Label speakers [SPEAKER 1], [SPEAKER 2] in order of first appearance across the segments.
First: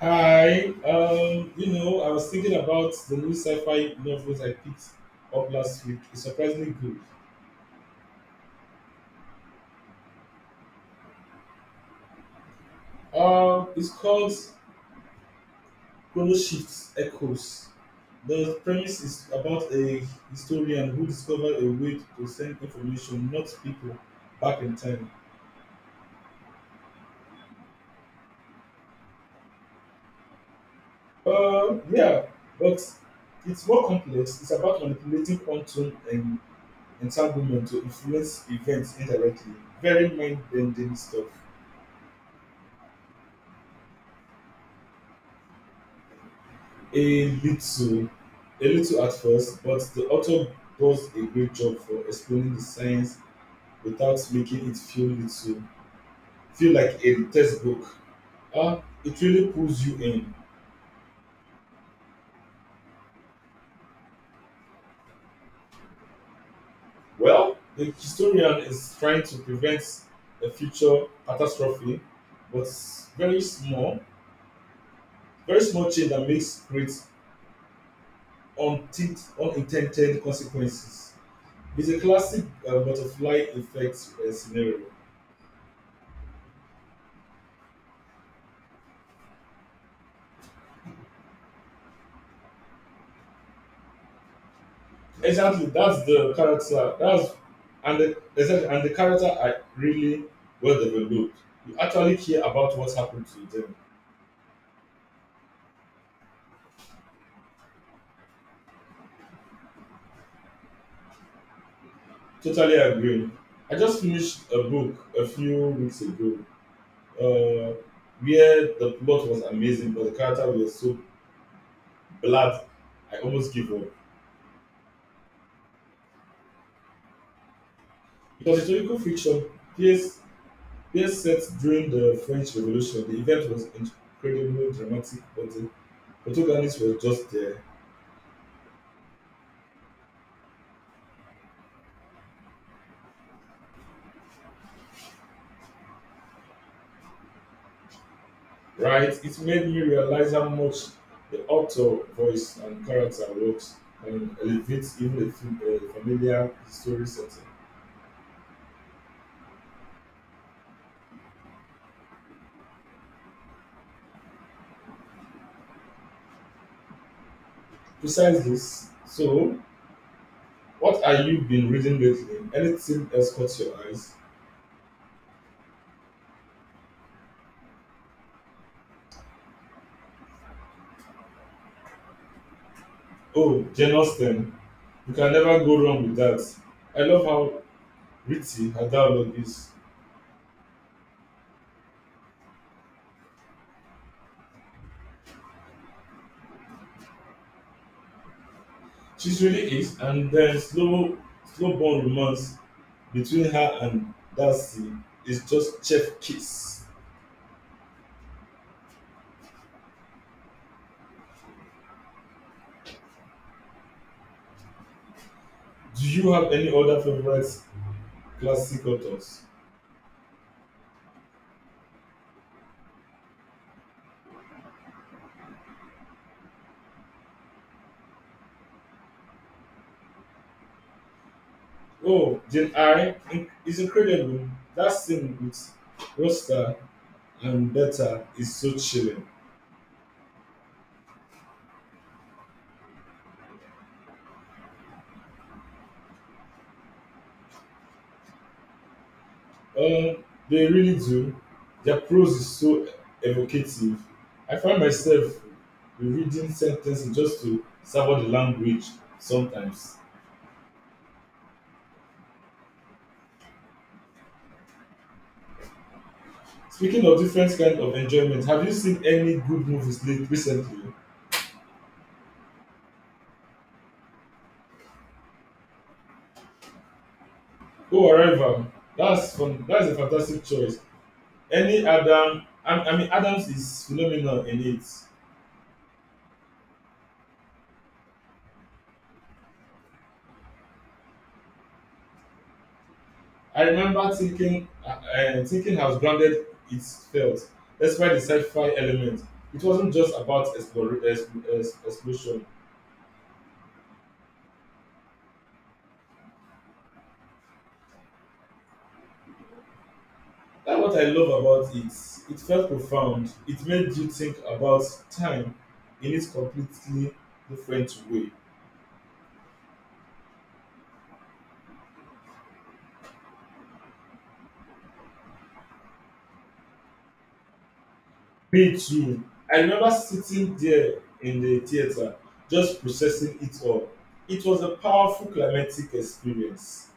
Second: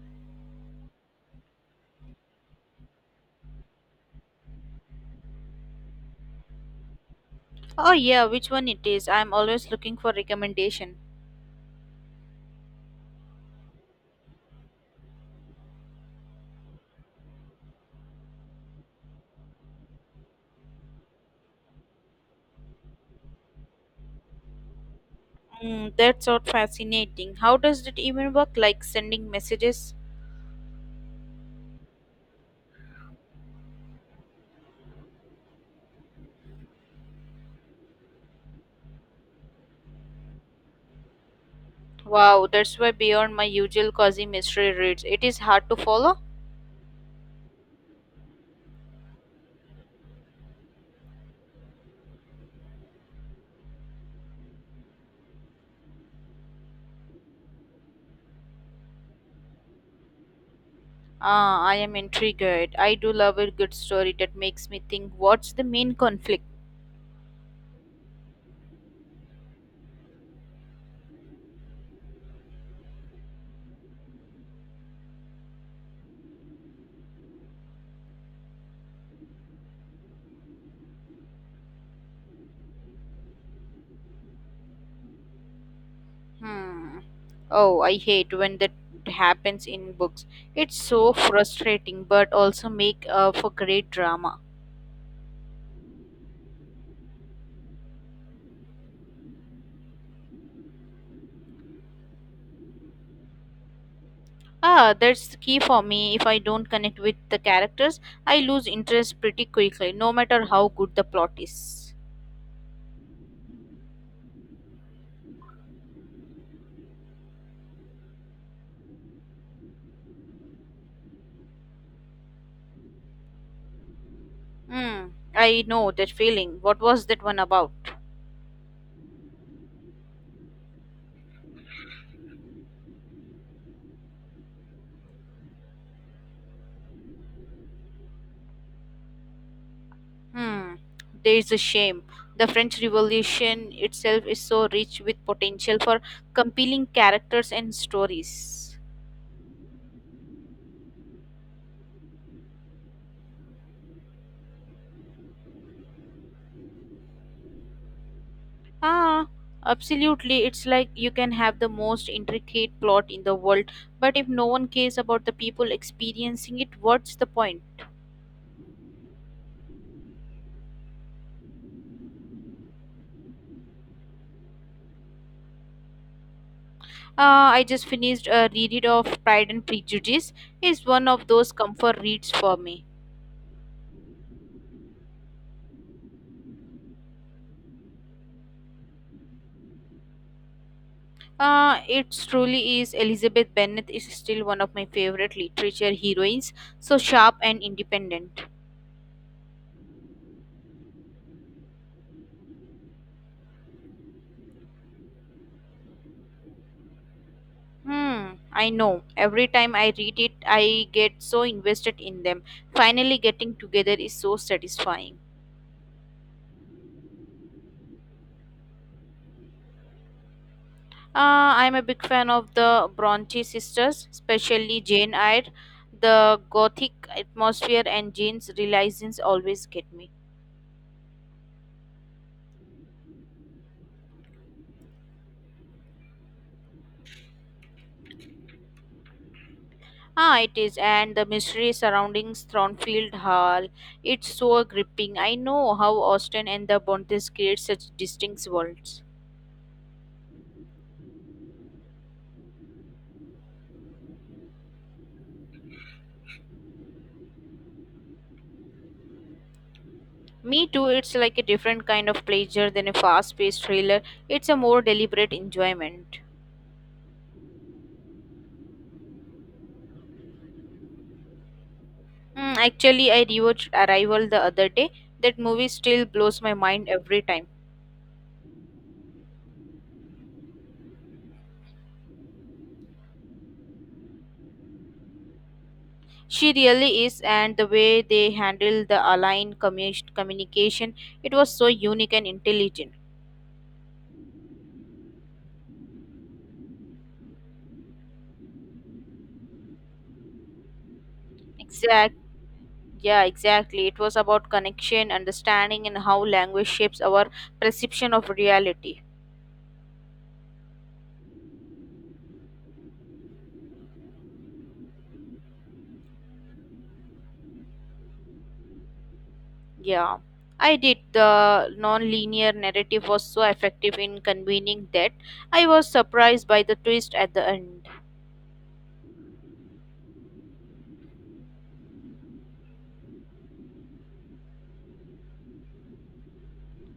[SPEAKER 1] Hi, I was thinking about the new sci-fi novels I picked up last week. It's surprisingly good.
[SPEAKER 2] Oh yeah, which one it is? I'm always looking for recommendation.
[SPEAKER 1] It's called Chrono Shift Echoes. The premise is about a historian who discovered a way to send information, not people, back in time.
[SPEAKER 2] That's so fascinating. How does it even work? Like sending messages?
[SPEAKER 1] Yeah, but it's more complex. It's about manipulating quantum and entanglement to influence events indirectly. Very mind-bending stuff.
[SPEAKER 2] Wow, that's way beyond my usual cozy mystery reads. It is hard to follow.
[SPEAKER 1] A little, a little at first, but the author does a great job for explaining the science without making it feel like a textbook. Ah, it really pulls you in.
[SPEAKER 2] Ah, I am intrigued. I do love a good story that makes me think. What's the main conflict?
[SPEAKER 1] Well, the historian is trying to prevent a future catastrophe, but very small, very small change that makes great unintended consequences. It's a classic butterfly effect scenario.
[SPEAKER 2] Hmm. Oh, I hate when that happens in books. It's so frustrating, but also make for great drama.
[SPEAKER 1] Exactly, that's the character. That's and the, exactly, and the character are really well developed. You actually care about what's happened to them.
[SPEAKER 2] Ah, that's the key for me. If I don't connect with the characters, I lose interest pretty quickly, no matter how good the plot is.
[SPEAKER 1] Totally agree. I just finished a book a few weeks ago, uh, where the plot was amazing, but the character was so bland. I almost give up.
[SPEAKER 2] Hmm, I know that feeling. What was that one about?
[SPEAKER 1] It was historical fiction, place place set during the French Revolution. The event was incredibly dramatic, but the protagonist was just there,
[SPEAKER 2] Hmm, there is a shame. The French Revolution itself is so rich with potential for compelling characters and stories.
[SPEAKER 1] right? It made me realize how much the author voice and character works and elevates even a familiar story setting.
[SPEAKER 2] Ah, absolutely. It's like you can have the most intricate plot in the world, but if no one cares about the people experiencing it, what's the point?
[SPEAKER 1] Besides this, so what are you been reading lately? Anything else caught your eyes?
[SPEAKER 2] I just finished a reread of Pride and Prejudice. It's one of those comfort reads for me.
[SPEAKER 1] Oh, Jane Austen. You can never go wrong with that. I love how witty her dialogue is.
[SPEAKER 2] It truly is. Elizabeth Bennet is still one of my favorite literature heroines, so sharp and independent.
[SPEAKER 1] She really is, and then slow burn romance between her and Darcy is just chef kiss.
[SPEAKER 2] I know. Every time I read it, I get so invested in them. Finally, getting together is so satisfying.
[SPEAKER 1] Do you have any other favorite classic authors?
[SPEAKER 2] I'm a big fan of the Bronte sisters, especially Jane Eyre. The gothic atmosphere and Jane's realisms always get me.
[SPEAKER 1] Oh, Jane Eyre is incredible. That scene with Rosta and Beta is so chilling.
[SPEAKER 2] Ah, it is, and the mystery surrounding Thornfield Hall. It's so gripping. I know how Austin and the Bontes create such distinct worlds.
[SPEAKER 1] Um, they really do. Their prose is so evocative. I find myself reading sentences just to savor the language sometimes.
[SPEAKER 2] Me too, it's like a different kind of pleasure than a fast paced thriller. It's a more deliberate enjoyment.
[SPEAKER 1] Speaking of different kind of enjoyment, have you seen any good movies late recently?
[SPEAKER 2] Actually, I rewatched Arrival the other day. That movie still blows my mind every time.
[SPEAKER 1] Oh, Arrival. That's fun. That's a fantastic choice. Any Adams is phenomenal in it.
[SPEAKER 2] She really is, and the way they handled the aligned communication, it was so unique and intelligent.
[SPEAKER 1] I remember thinking how grounded it felt, despite the sci-fi element. It wasn't just about
[SPEAKER 2] Exactly.
[SPEAKER 1] explosion.
[SPEAKER 2] Yeah, exactly. It was about connection, understanding, and how language shapes our perception of reality.
[SPEAKER 1] That's what I love about it. It felt profound. It made you think about time in its completely different way.
[SPEAKER 2] Yeah, I did. The non-linear narrative was so effective in convening that I was surprised by the twist at the end.
[SPEAKER 1] Me too. I remember sitting there in the theater, just processing it all. It was a powerful climatic experience.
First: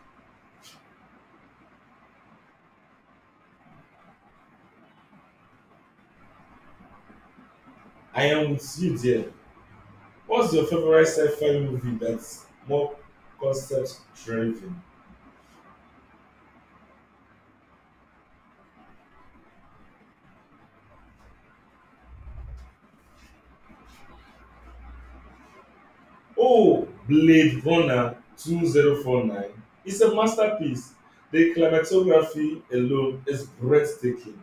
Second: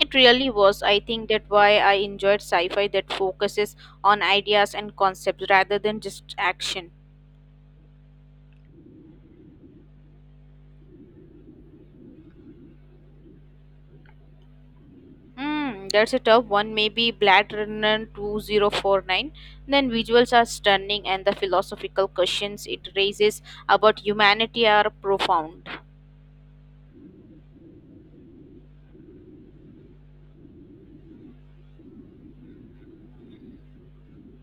[SPEAKER 2] It really was. I think that why I enjoyed sci-fi that focuses on ideas and concepts rather than just action.
[SPEAKER 1] I am with you there. What's your favorite sci-fi movie that's more concept driven?
[SPEAKER 2] That's a tough one. Maybe Blade Runner 2049. Then visuals are stunning, and the philosophical questions it raises about humanity are profound.
[SPEAKER 1] Oh, Blade Runner 2049. It's a masterpiece. The cinematography alone is breathtaking.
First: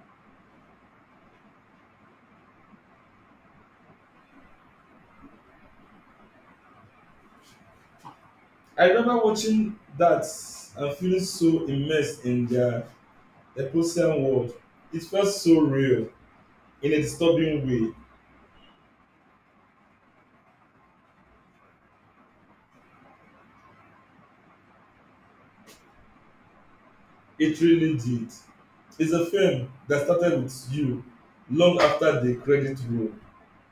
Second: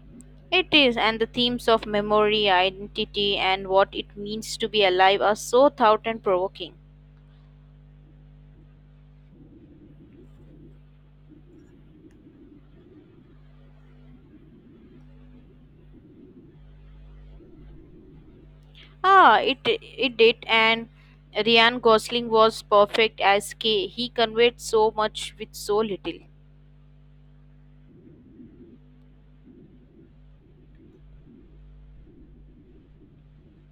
[SPEAKER 2] It is, and the themes of memory, identity, and what it means to be alive are so thought and provoking.
[SPEAKER 1] I remember watching that and feeling so immersed in their Epocean world. It felt so real in a disturbing way.
[SPEAKER 2] Ah, it did, and Ryan Gosling was perfect as K. He conveyed so much with so little.
[SPEAKER 1] It really did. It's a film that started with you long after the credit roll.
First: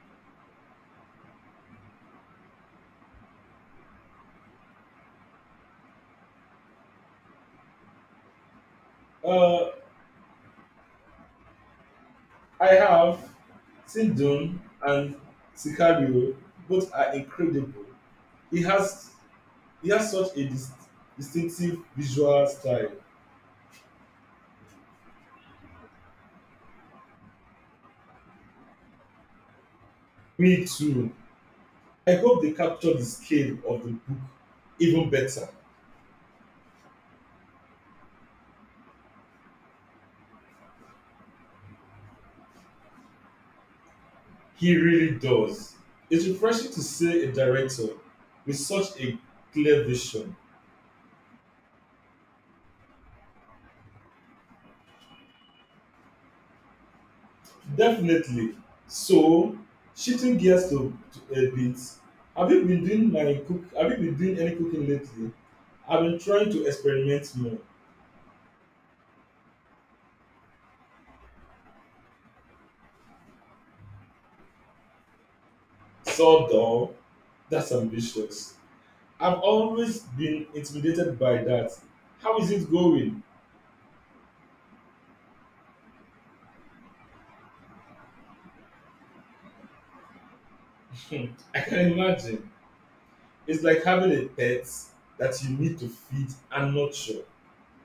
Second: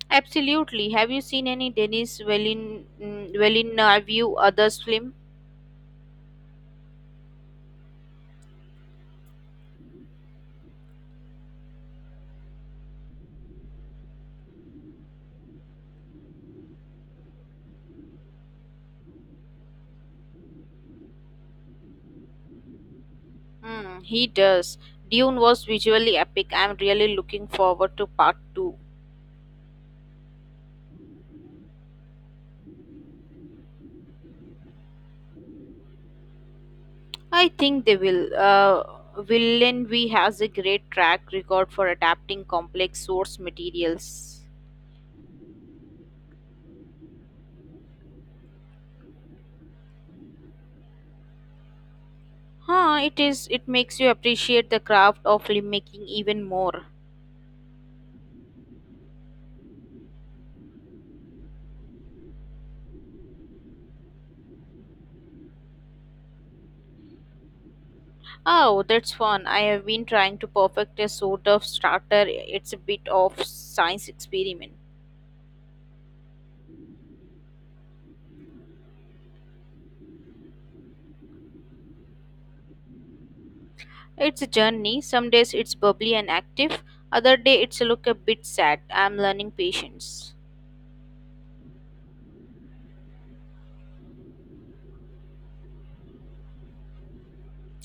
[SPEAKER 2] Absolutely. Have you seen any Denis Villeneuve others film?
[SPEAKER 1] Uh, I have Sindune and Sicario, both are incredible. He has he has such a distinctive visual style.
[SPEAKER 2] He does. Dune was visually epic. I'm really looking forward to part two.
[SPEAKER 1] Me too. I hope they capture the scale of the book even better.
[SPEAKER 2] I think they will. Villeneuve has a great track record for adapting complex source materials.
[SPEAKER 1] He really does. It's refreshing to see a director with such a clear vision.
[SPEAKER 2] Huh, it is. It makes you appreciate the craft of filmmaking even more.
[SPEAKER 1] Definitely. So, shifting gears to, to a bit, have you been doing any cooking lately? I've been trying to experiment more.
[SPEAKER 2] Oh, that's fun. I have been trying to perfect a sort of starter. It's a bit of science experiment.
[SPEAKER 1] So, though, that's ambitious. I've always been intimidated by that. How is it going?
[SPEAKER 2] It's a journey. Some days it's bubbly and active, other day it's look a bit sad. I'm learning patience.
[SPEAKER 1] Hmm, I can imagine. It's like having a pet that you need to feed and nurture.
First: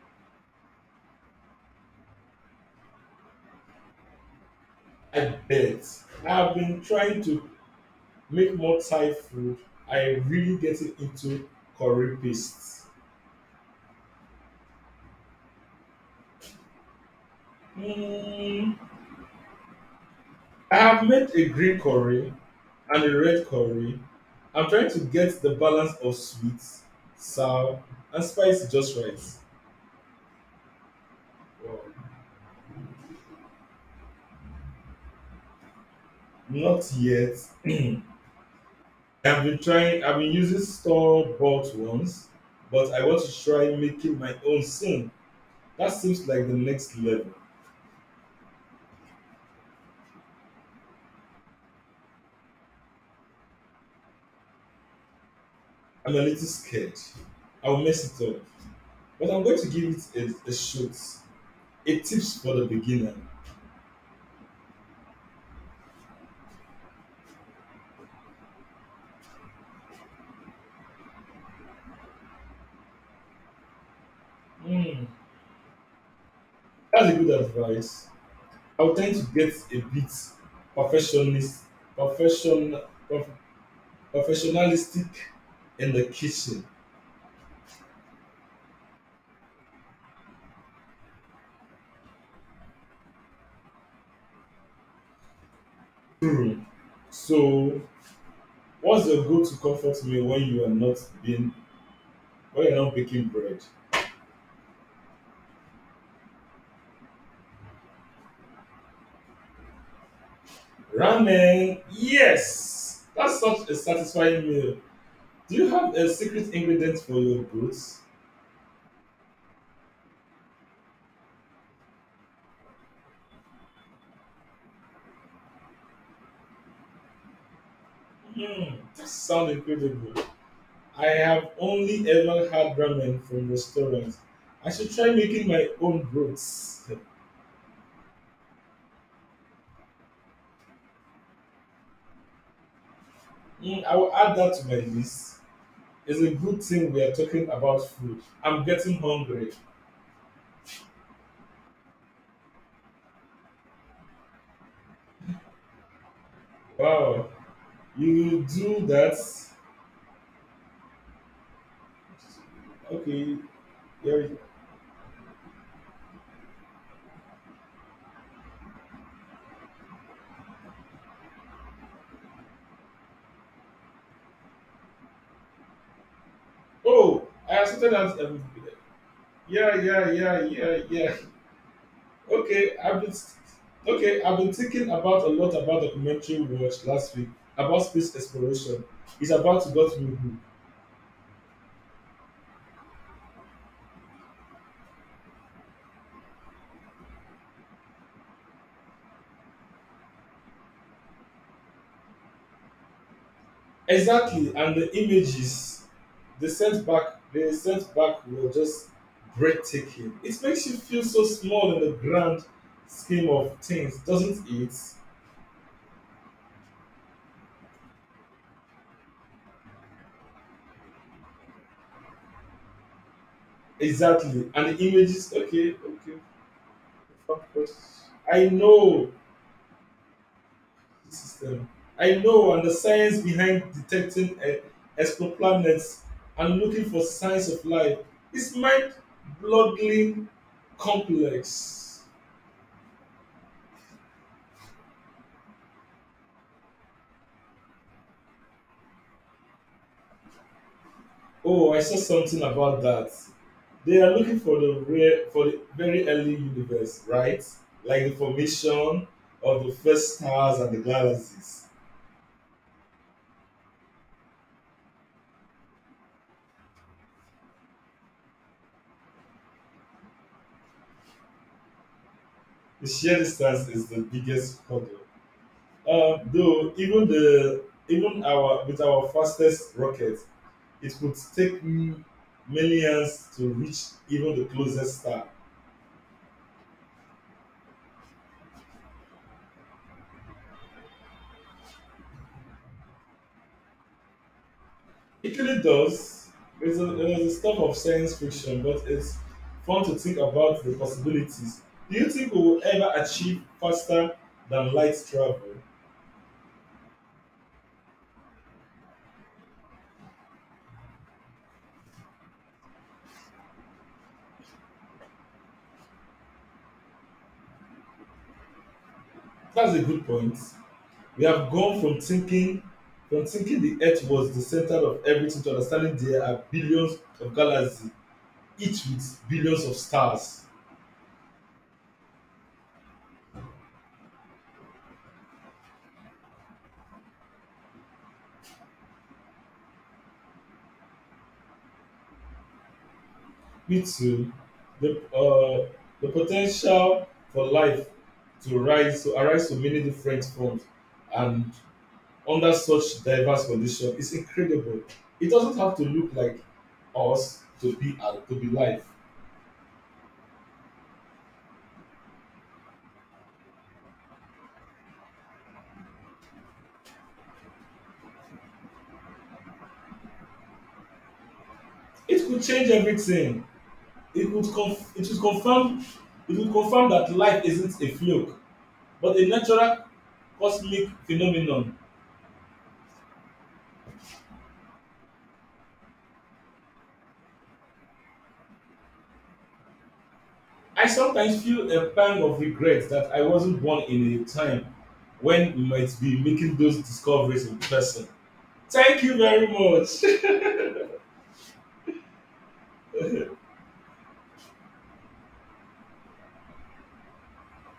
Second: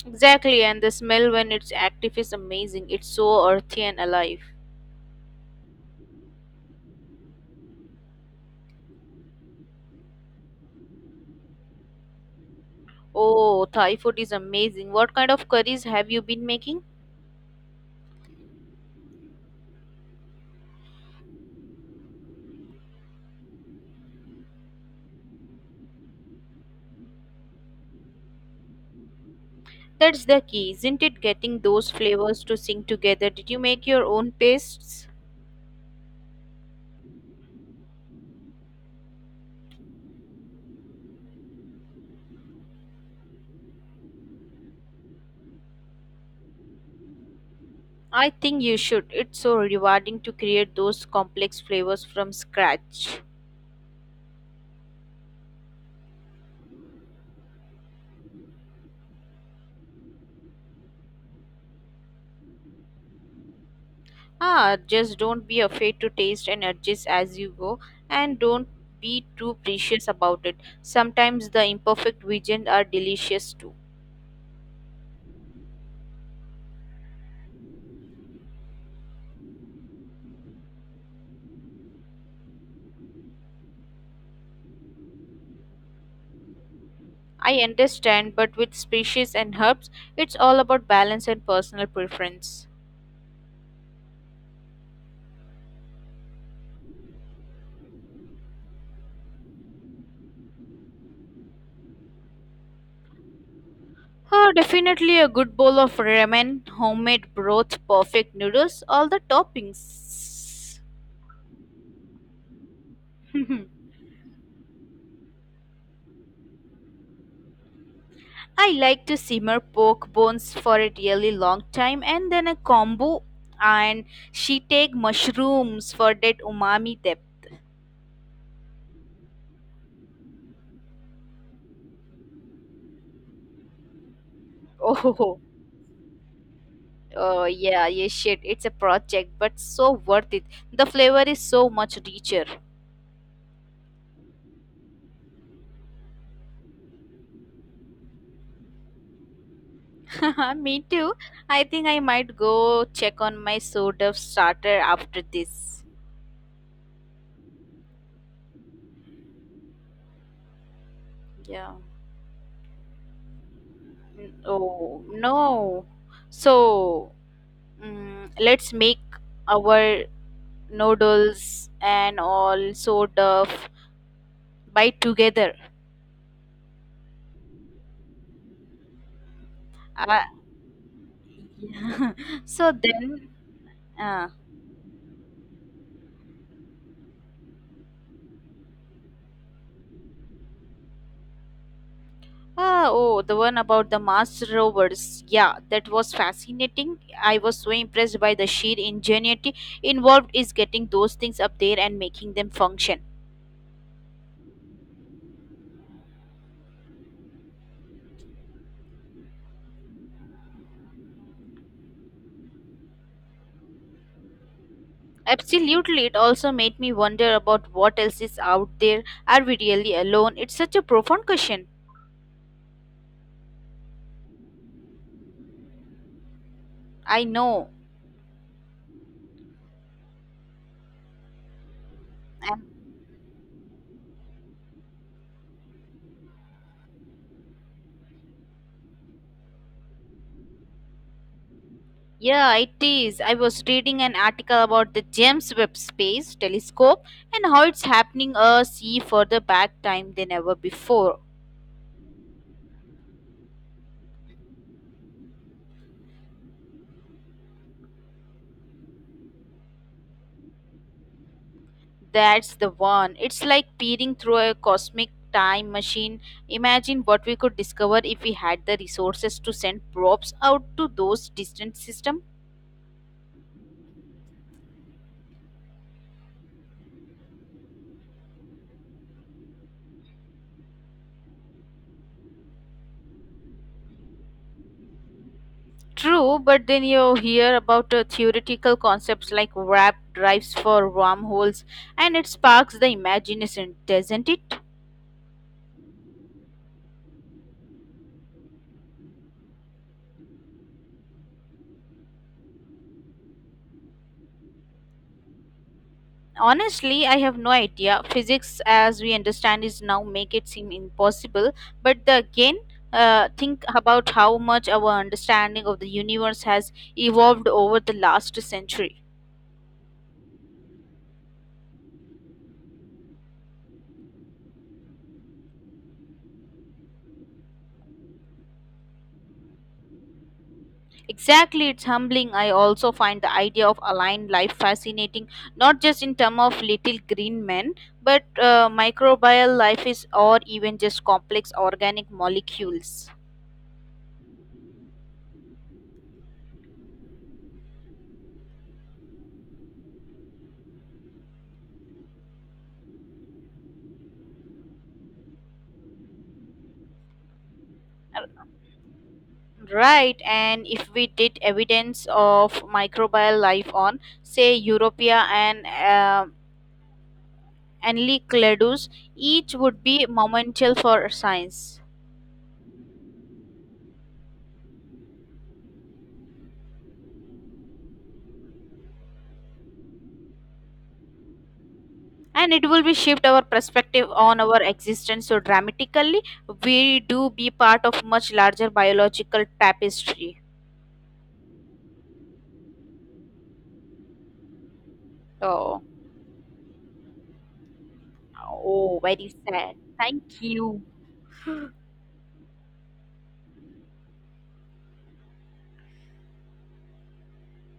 [SPEAKER 2] Exactly, and the smell when it's active is amazing. It's so earthy and alive.
[SPEAKER 1] I bet. I've been trying to make more Thai food. I am really getting into curry paste.
[SPEAKER 2] Oh, Thai food is amazing. What kind of curries have you been making?
[SPEAKER 1] Mm, I have made a green curry and a red curry. I'm trying to get the balance of sweet, sour, and spicy just right.
[SPEAKER 2] That's the key, isn't it? Getting
[SPEAKER 1] Well,
[SPEAKER 2] those flavors to sing together. Did you make your own pastes?
[SPEAKER 1] not yet. I've been trying. I've been using store bought ones, but I want to try making my own soon. That seems like the next level.
[SPEAKER 2] I think you should. It's so rewarding to create those complex flavors from scratch.
[SPEAKER 1] I'm a little scared. I'll mess it up, but I'm going to give it a shot. A tips for the beginner.
[SPEAKER 2] Ah, just don't be afraid to taste and adjust as you go, and don't be too precious about it. Sometimes the imperfect visions are delicious too.
[SPEAKER 1] Mm, that's a good advice. I would tend to get a bit perfectionist, perfection, perf- perfectionistic in the kitchen.
[SPEAKER 2] I understand, but with species and herbs, it's all about balance and personal preference.
[SPEAKER 1] Hmm. So, what's your go-to comfort meal when you are not being when you're not baking bread?
[SPEAKER 2] Ah, definitely a good bowl of ramen, homemade broth, perfect noodles, all the toppings.
[SPEAKER 1] Ramen. Yes, that's such a satisfying meal. Do you have a secret ingredient for your goods?
[SPEAKER 2] I like to simmer pork bones for a really long time and then a kombu, and she take mushrooms for that umami depth.
[SPEAKER 1] Hmm, that sounds incredible. I have only ever had ramen from restaurants. I should try
[SPEAKER 2] Oh,
[SPEAKER 1] making my own broths.
[SPEAKER 2] oh yeah, yeah shit. It's a project but so worth it. The flavor is so much richer.
[SPEAKER 1] Mm, I will add that to my list. It's a good thing we are talking about food. I'm getting hungry.
[SPEAKER 2] Me too. I think I might go check on my soda starter after this.
[SPEAKER 1] Wow, you do that?
[SPEAKER 2] Yeah.
[SPEAKER 1] Okay. Yeah.
[SPEAKER 2] Oh no. So let's make our noodles and all sort of bite together.
[SPEAKER 1] Oh, I accepted that. Yeah, yeah,
[SPEAKER 2] Uh,
[SPEAKER 1] yeah, yeah, yeah.
[SPEAKER 2] so
[SPEAKER 1] Okay, I've been
[SPEAKER 2] then,
[SPEAKER 1] okay,
[SPEAKER 2] uh,
[SPEAKER 1] I've been thinking about a lot about documentary we watched last week about space exploration. It's about to get me.
[SPEAKER 2] ah, oh, the one about the Mars rovers. Yeah, that was fascinating. I was so impressed by the sheer ingenuity involved is getting those things up there and making them function.
[SPEAKER 1] Exactly, and they sent back, they sent back were just breathtaking. It makes you feel so small in the grand scheme of things, doesn't it?
[SPEAKER 2] Absolutely, it also made me wonder about what else is out there. Are we really alone? It's such a profound question.
[SPEAKER 1] Exactly, and the images. Okay,
[SPEAKER 2] I
[SPEAKER 1] fuck, fuck.
[SPEAKER 2] know.
[SPEAKER 1] I know the system. I know, and the science behind detecting exoplanets and looking for signs of life is mind-boggling complex.
[SPEAKER 2] Yeah, it is. I was reading an article about the James Webb Space Telescope and how it's happening a see further back time than ever before.
[SPEAKER 1] Oh, I saw something about that. They are looking for the very early universe, right? Like the formation of the first stars and the galaxies.
[SPEAKER 2] That's the one. It's like peering through a cosmic time machine. Imagine what we could discover if we had the resources to send probes out to those distant systems.
[SPEAKER 1] The sheer distance is the biggest hurdle. Though even the even our with our fastest rocket, it could take millions to reach even the closest star.
[SPEAKER 2] True, but then you hear about theoretical concepts like warp drives for wormholes, and it sparks the imagination, doesn't it?
[SPEAKER 1] It really does. It was a stuff of science fiction, but it's fun to think about the possibilities. Do you think we will ever achieve faster than light travel?
[SPEAKER 2] Honestly, I have no idea. Physics, as we understand, is now make it seem impossible. But again, think about how much our understanding of the universe has evolved over the last century.
[SPEAKER 1] That's a good point. We have gone from thinking the Earth was the center of everything to understanding there are billions of galaxies, each with billions of stars.
[SPEAKER 2] Exactly, it's humbling. I also find the idea of aligned life fascinating, not just in terms of little green men, but microbial life is, or even just complex organic molecules.
[SPEAKER 1] Me too. The uh, the potential for life to rise to arise to many different forms and under such diverse conditions is incredible. It doesn't have to look like us to be life.
[SPEAKER 2] Right, and if we did evidence of microbial life on, say, Europea and Enceladus, each would be monumental for science.
[SPEAKER 1] It could change everything. It would it would confirm that life isn't a fluke, but a natural cosmic phenomenon.
[SPEAKER 2] And it will be shift our perspective on our existence so dramatically. We do be part of much larger biological tapestry.
[SPEAKER 1] I sometimes feel a pang of regret that I wasn't born in a time when we
[SPEAKER 2] So,
[SPEAKER 1] might be making those discoveries in person.
[SPEAKER 2] oh,
[SPEAKER 1] Thank you
[SPEAKER 2] very
[SPEAKER 1] very
[SPEAKER 2] sad.
[SPEAKER 1] much.
[SPEAKER 2] Thank you.